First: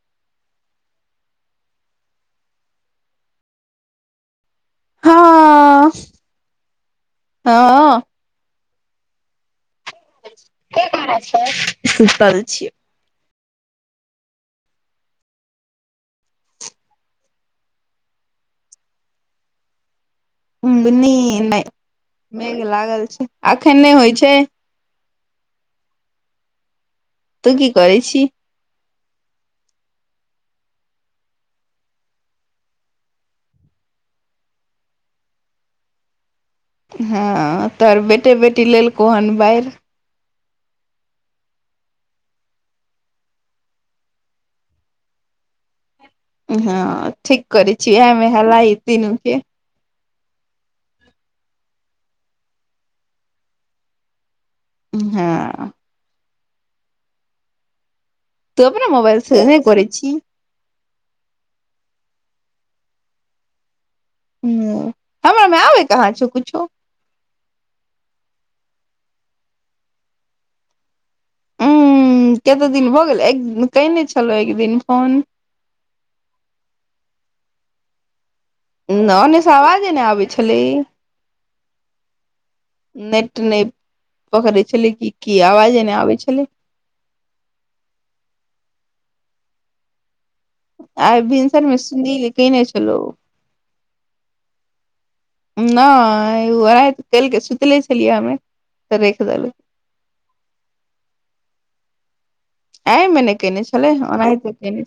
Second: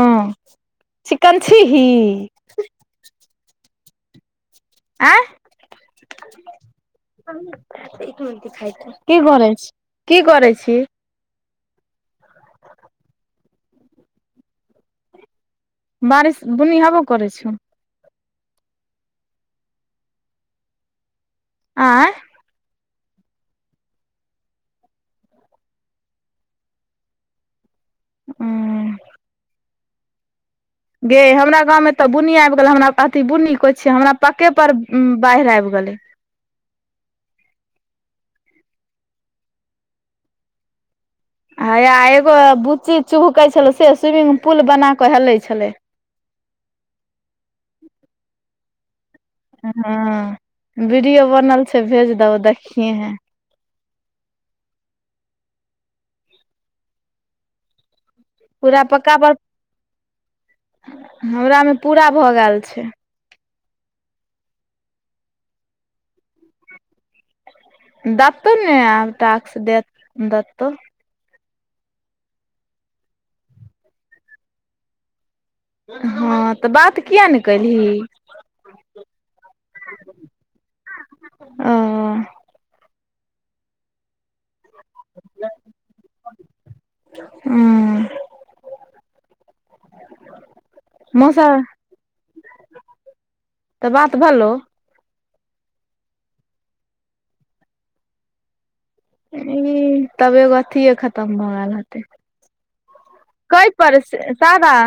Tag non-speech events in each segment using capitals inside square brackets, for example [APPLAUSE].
हँ चिकन छीही आँ हँ खा हँ छ की कर सुतल छियै बारिश बुनि हेबो करै छौ घनी नहि आँय मेघ लागल छै अखन नहि होइ छै तू की कर छी हँ गे हमरा गाँव में तऽ बुन्नी आबि गेले हमरा अथी बुन्नी कोइ छिय हमरा पके पर बाढ़ि आबि गेले हँ तो बेटे बेटी लेलको हन बाढ़ि हया एगो बुच्ची चुभकै छलो से स्विमिंग पुल बना क हेलै छले हँ ठीक करै छी उएहमे हेल ई तीनूके हँ वीडियो बनल छै भेज दहो देखियए हे हँ तू पूरा अपना पक्का मोबाइल परड़ से नहि करै छी हमरा मे पूरा भऽ गेल छै ह हमर मे आबे कहाँ छ कुछो देतऽ ने आब ताक दे दतो उं कते दिन भऽ गेल एक कने छलहु एक दिन फोन हँ तऽ बात किए नहि केल्हि न ने स आवाजे ने आबै छलै ओ नेट नहि पकड़े छलै कि की आवाजे नहि आबै छलै ह आ भिनसरमे सुनील कने छलहु तऽ बात भलो नहि तेल के सुतले छलियै हमे तऽ राखि देलौ ह तबे एगो अथए खतम भऽ गेल हतै एमे केने छले सादा ओनाहिने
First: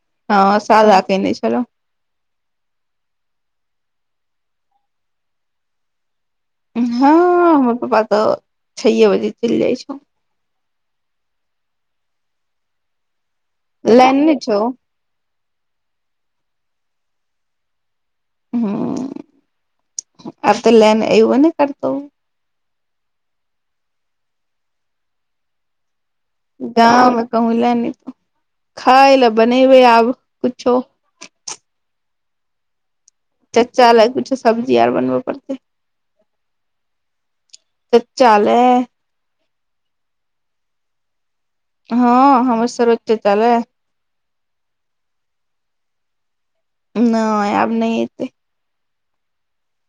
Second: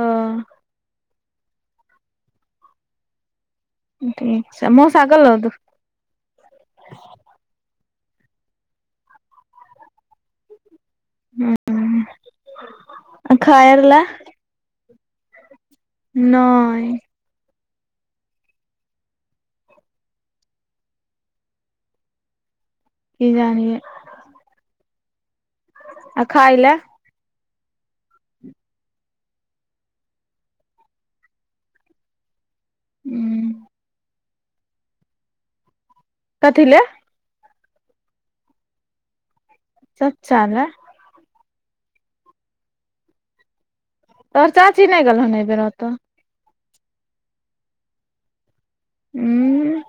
ओ ह सादा केने छलहु ठीक छै मोसा गलौ हँ हमर पापा तऽ छे बजे चलि जाइ छौ ह खायर ल लाइन नहि छौ नैय ह आत लैन ऐव नहि करतौ कि जानऐ आ खाय लए गाँव मे कहू लए ने खाय लए बनेबै आब कुछो हू चचा लग कुछु सब्जी आर बनबे पड़तै कथि ले चचा ले सच्चाल हँ हमर सर्वोच्च चालय तोहर चाची नहि गेलहन एहि बेर ओतऽ नहि आब नहि एतै हू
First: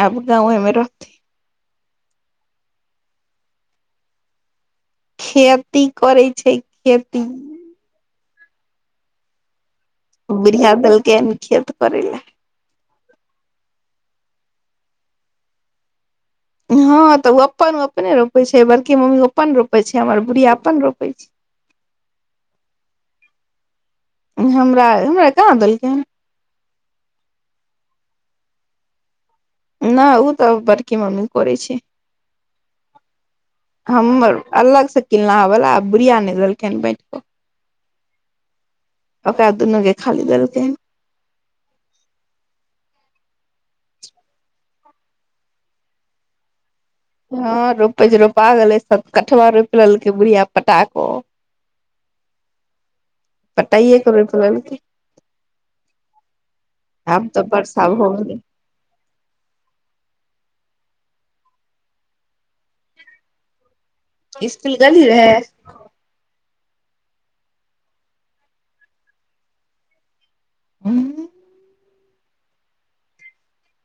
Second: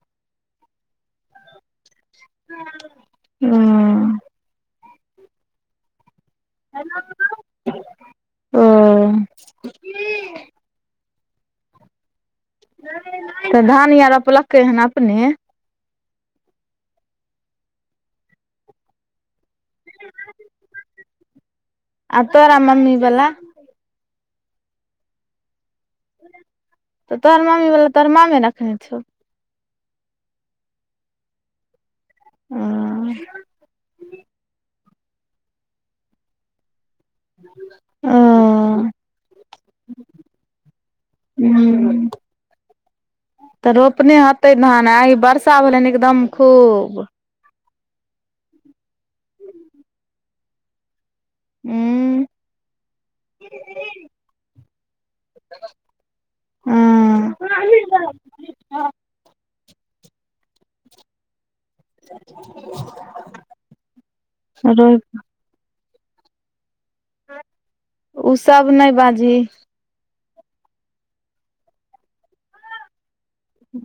आब गाँंवे मे रहते ह खेती करै छै खेती ओ बिरििया देलके खियत करलै तऽ धान आ रोपलकै हन अपने हँ तऽ ओ अपन ओ अपने रोपे छै बड़की मम्मी पप्पा अपन रोपै छै हमर बुढ़ी अपन रोपै छै आ तोरा मम्मी वाला हमरा हमरा कहाँ देलकै हन तऽ तोर मामी वाला तोरमाामे रखने छौ नहि ओ तऽ बड़की मम्मी करै छै ओ हमर अल्लाह से किलला वला बुढ़िया न नहि देलखिन ओ ओक दुन गे खाली देलखै हू तऽ रोपने हते धान आग बर्षा भेलै एकदम खूब हँ रोपै रोपा गेलै सब कठवा रोपि लेलकै बुढ़िया पटाको हँ पता हए कब पलान के आब तऽ परसा हो गेले [UNINTELLIGIBLE] इसकुल गेल्ही रोप रहै ओ सब नहि बाजही ह हू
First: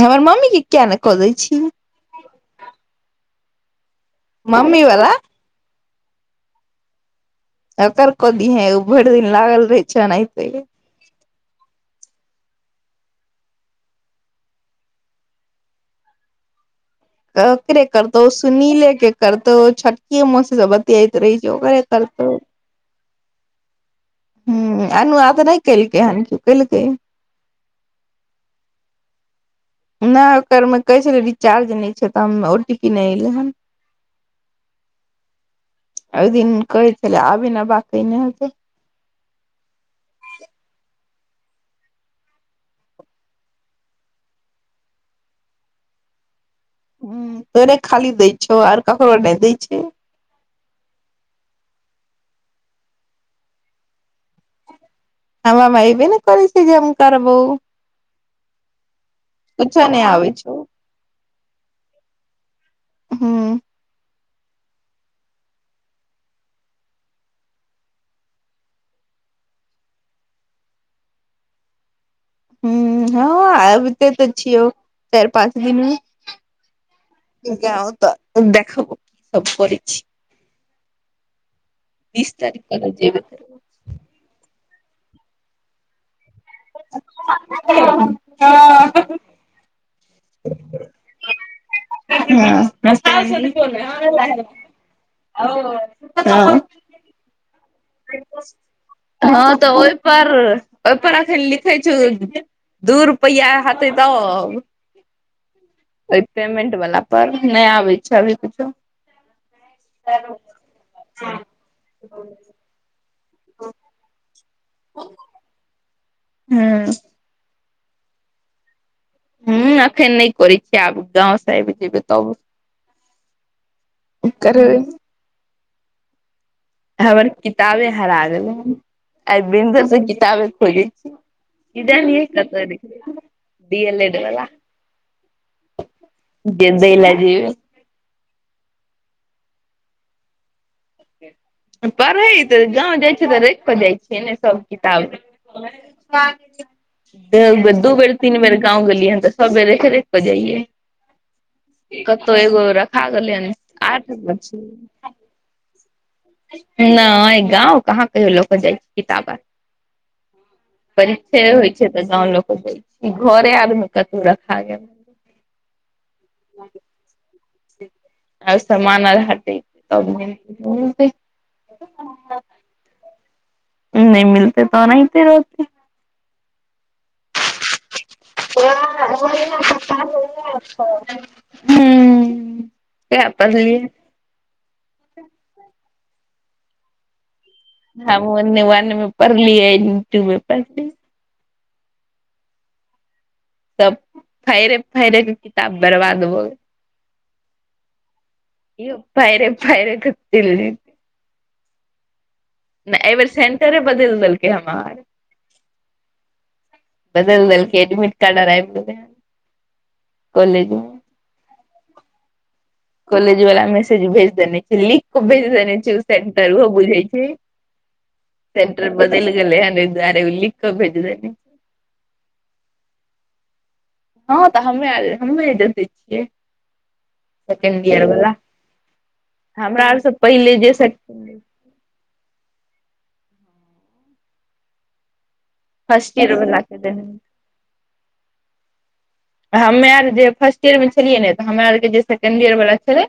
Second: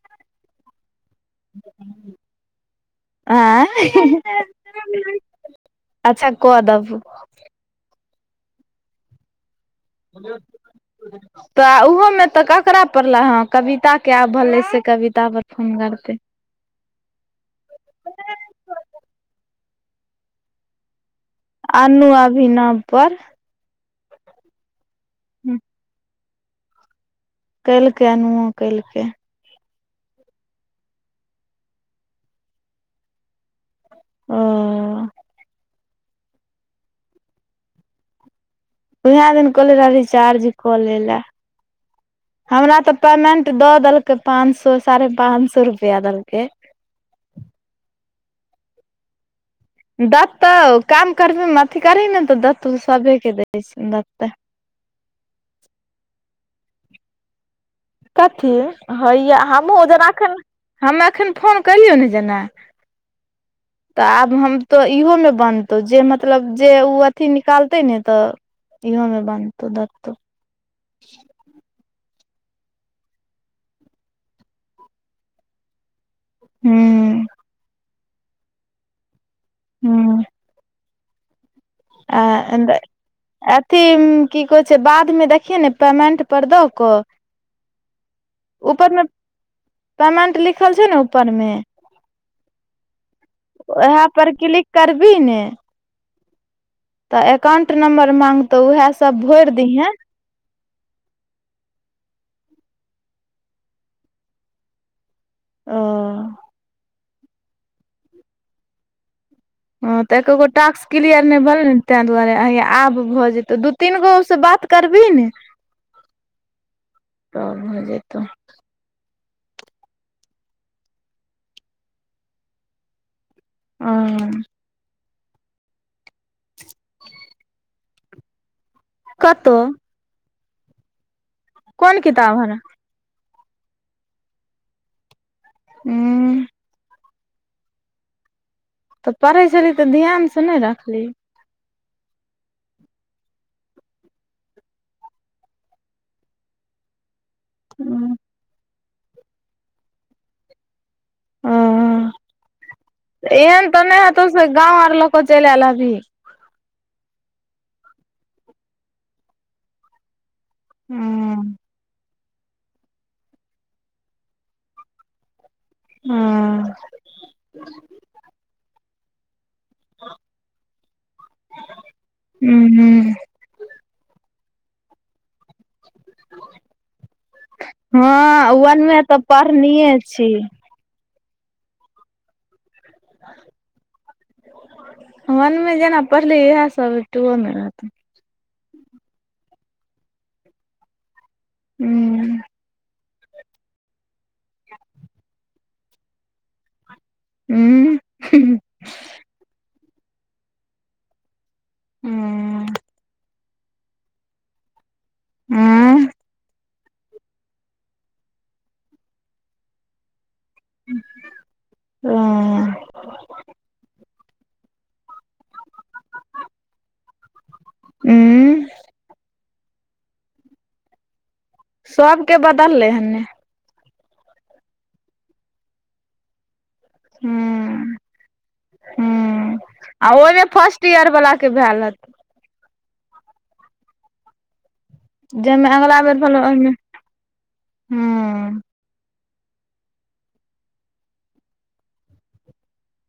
हमर मम्मी के किया ने कऽ दै छी आँ मम्मी वला अच्छा क दबु कर क दी हैं ओ भरि दिन लागल रहे छै ब एनाहिते तऽ ओहो में तऽ ककरा पड़ल हँ कविता के आब भेलै से कविता पर फोन करते ककरे करतौ सुनीले के करतौ छोटकी मोस जर त तऽ रहि जौगरे त अनु त अभिनव पर ह आनू आ तऽ नहि कलके ह क कलके कलके अनहो कलके नहि ओकरमे कहै छलै रिचार्ज नहि छै तऽ ओ टी पी नहि एलै हन ओ अ दी कै छल आब ने बकी नहित उहा दिन कले रही चार्ज कऽ ले ले हमरा तऽ पेमेंट दऽ देलकै पांच सए साढ़े पांच सए रुपआ देलकै ह त ओने खाली दै छ आ कखो नहि दै छै दऽत तऽ काम करबेमे अथी करी ने तऽ दत सभेके दै छै दतऽ हमबा भइ भी ने करै छै जे हम करबौ कथी हइया हमहूँ कुछो नहि जेना आबै एखन छौ ह एखन फोन कलियौ ने जेना हँ तऽ आब हम तऽ इहोमे बनतौ जे मतलब जे ओ अथिी निकालतै ने तऽ ईहोमे बानधतो धतत ह हँ आब ते तऽ छिय चारि पाँच दिन हूं गउ तऽ देखाब सब कर छी हूं आ बीस तारीख अथी की कहै छै बादमे देखियै ने पेमेंट पर दऽ कऽ ऊपरमे पेमेंट लिखल छै ने ऊपरमे उएह पर स क्लिक करबी ने फोन तऽ एककाउंट नम्बर मागतो उएह सब भोरि दिहे पर ओहिपर अखन लिखै छ दू रुपैया हतै तब ओ अय पेमेंट वला पर नहि आबै छै अभी किछो ह तऽ एकोगो टास्क क्लियर नहि भेलनै ने ताहि दुआरे आब भऽ जेतै दू तीन गो से बात करबी ने हँ आर भऽ जेतौ हूँ अखन नहि करय छियै आब गाँव सँ आबि जेबै तब ह करबै हमर किताबे हरा गेलय आइ कतौ भीनसर सँ किताबे खोजय छी कोन इधर नै किताब हरा कतबै डी एल एड वला हूँ गद ल जेी तऽ पढ़ै छली तऽ ध्यान से नहि रखली पढ़ै तऽ गाँव जाइ छियै तऽ राखि कऽ जाइ छियै ने सभ किताब बे दू बेर तीन बेर गाँव गेलियै ह तऽ सब बेर देख क ओ जाइयए कतौ एगो रखा गेलै हन आठ दिन से चैल आयल अभी नै गाँव कहाँ कहियो लऽ कय जाइ छी किताब आर परीक्षे हँ होइ छै तऽ गाँंव लोक जाय छी घरे आर मे कतहुँ राख गयल हँ आइ समान आर हटैते हूँ नहि मिलतय तऽ ओनाहिते रहतै [UNINTELLIGIBLE] वन मे तऽ पढ़निये छी [INAUDIBLE] हूँ यैह पढलियै वन मे जेना पढ़लीयै इएह सब टूओ मे रहतै हम ओनी वन मे पढ़ली यै एनी टू मे पढ़ली हूँ सब फैरे फैरे के किताब बर्बाद भऽ गेल ऊ हूँ हूँ यौ फैरे फैरे क दिल्ली ह नहि एहि बेर सेंटरे बदलि देलकै हमार हूँ बदलि देलकै एडमिट कार्ड आर आबि गेलय कॉलेज मे हूँ-हूँ कॉलेज वाला मेसेज भेज देने छलि भेज देने छै ओ सेंटर ओहो बुझै छै हूँ सेंटर बदलि गेलय हन ओहि द्वारे ओ लिखक भेज देने सब के बदललै हन ने हँ तऽ हमे आर हमे नै देखै छियै सेकेंड हुं इयर वाला हुं हमरा आर आ सँ ओहिमे पहिले जे फर्स्ट सब ईयर वला के भेल हत जेना अगिला बेर फर्स्ट ईयर भेलऽ ओहि वला मे के देने हूँ हमे आर जे फर्स्ट ईयर मे छलियै ने तऽ हमरा आर के जे सेकेंड ईयर वला छले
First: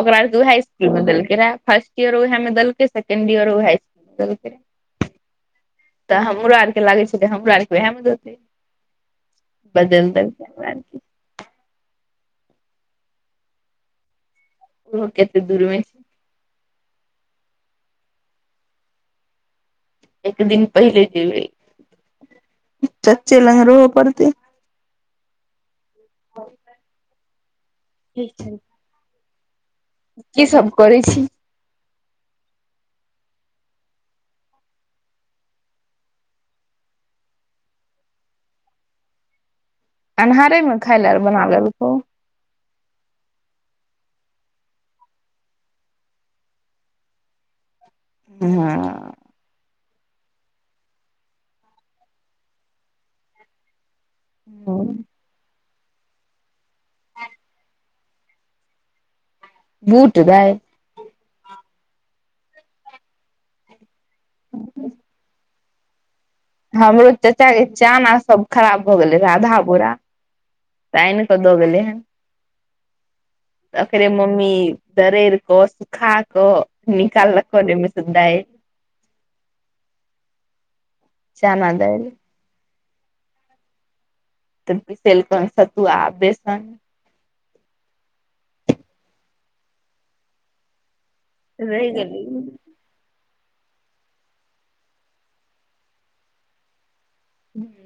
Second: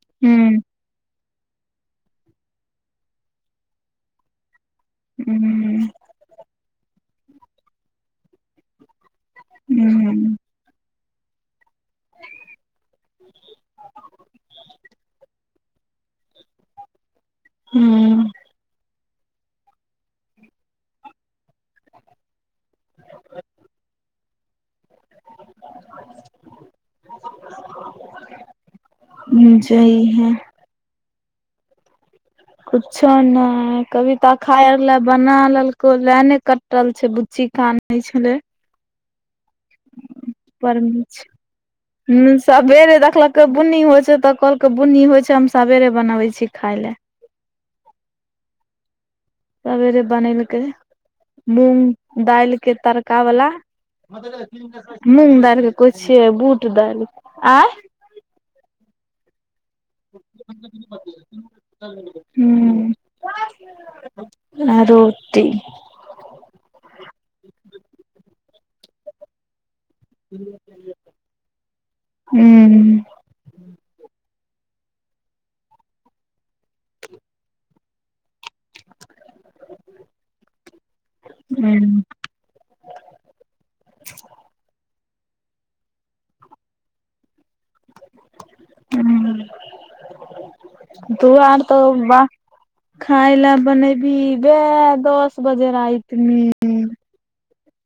ओकरा आर के उहे हुं स्कूल मे देलकै रहा फर्स्ट इयर ओए मे देलकै सेकेंड इयर ओ हाई देलकै हूँ तऽ हमरो आर के लागै छै त हमरो आर के उहय मे देतय गजेनदर [UNINTELLIGIBLE] [UNINTELLIGIBLE] ओहो कतेक दूर मे छै हूँ एक दिन पहिले जेबै चचे लग रहबऽ पड़ते आ ठीक छै हुँ जाहिया सब करै छी कुछो नहि कबितऽ अखाइ लए बना लेलको लेन ने कटल छै बुच्ची खान एहि छलै अन्हारे में पर खाय मे ले छै बना लेलकऊ हुं सबेरे देखलकै बुन्नी होइ छै तऽ कहलकै बुन्नी होइ छै हम सबेरे बनबै छी खाइ लए [INAUDIBLE] सेरे बनेलकै मूंग दालि के तड़का बला मूँग दालि के कहय छियै बूट दालि आय बूट दालि ह आ रोटी हमरो चाचा के चाना सब खराब भ गेले आधा बोरा हूँ त आएन क द गेले हन हूं औकरे मम्मी दरेर कऽ खा क निकालकन ह आईमास म दैल चाना हूं देल त पीसलकन सतुआ बेसन ह तू आर त रहि गेलै वाह खााय ल बनैबी बे दस बजे रहित में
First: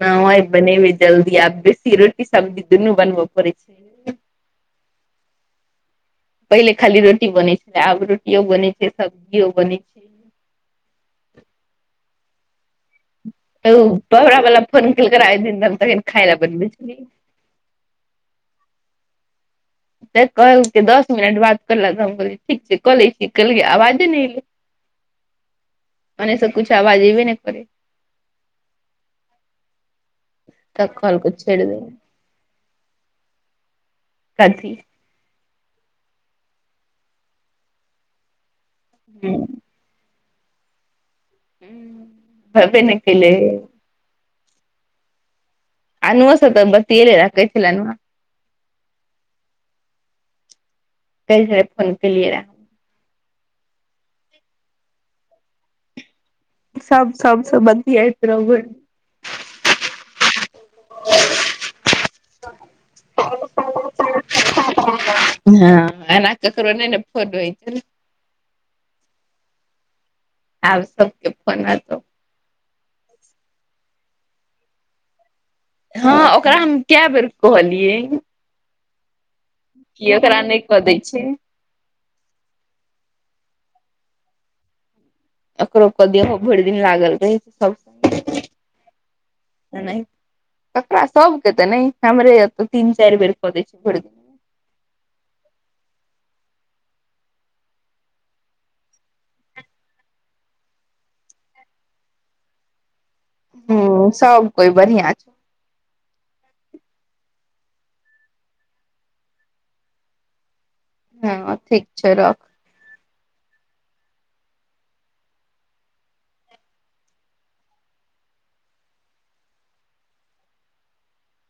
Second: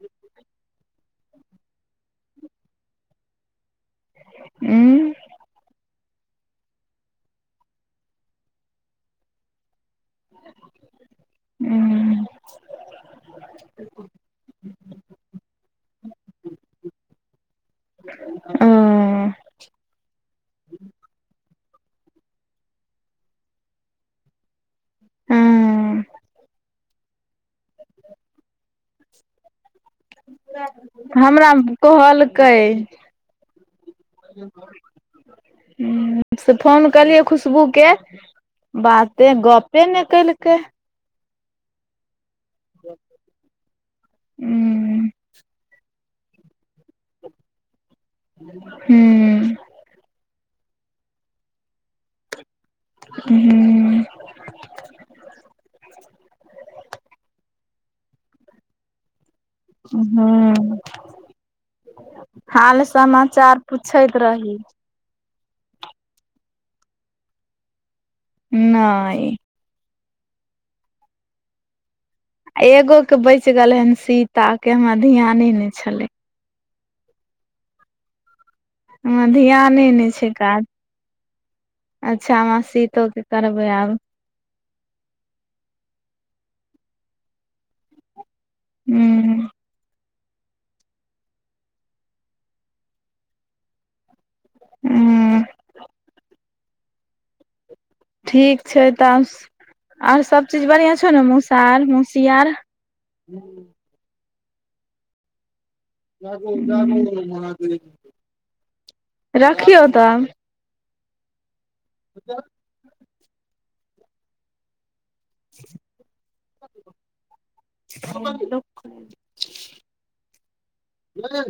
न बनेबे जल्दी आब बेसी रोटी सब्जी दुनू बनब पड़ै छै ह पहिले खाली रोटी बनै छल आब रोटियो बने छै सब्जियो बने छै ह्म त बाबरा बला फोन कलक रहा आब दिन त खाइ ल बैठ रहिये ओ तऽ कहलकै दस मिनट बाद करलक त हम कहलियै ठीक छै कऽ लै छी कहलियै आवाजे नहि एलै हं ओने से कछु आवाज एबे न करे तऽ कहलकै हमरा छोड़ि देल कहलकै ह से फोन कलियै खुशबू के बाते गपे ने केलकै ह भबे नहि कले हू अनुह स तऽ बतिएल रखै छल अनुआ हू कैह छला जे फोन कलियै रह हू सब सभसे बतियत रहु भर दिन हँ हाल समाचार पूछैत रही [UNINTELLIGIBLE] हँ ओना ककरो नहि ने फोन हो नहि आब सबके फोन आएब एगो के बच गेल हन सीता केहमरा ध्यान ने हँ ओकरा हम काय बेर कहलियए हमरा ध्याने नहि छै ओकरा नहि काज कऽ दै छै अच्छा हम शीतोके करबै आब एकरो पर देहो भरि दिन लागल रहै सब हू ककरा सबके तऽ नहि हमरे त तीन चारि बेर कऽ दै छी भरि दिन हू ठीक छैय ताउस आर सब चीज बढ़िआँ छौ न मौसा आर मौसी आर हे सब कोइ बढ़िआँ छै हू रखियौ तऽ हँ ठीक छै रख [UNINTELLIGIBLE] [INAUDIBLE] ह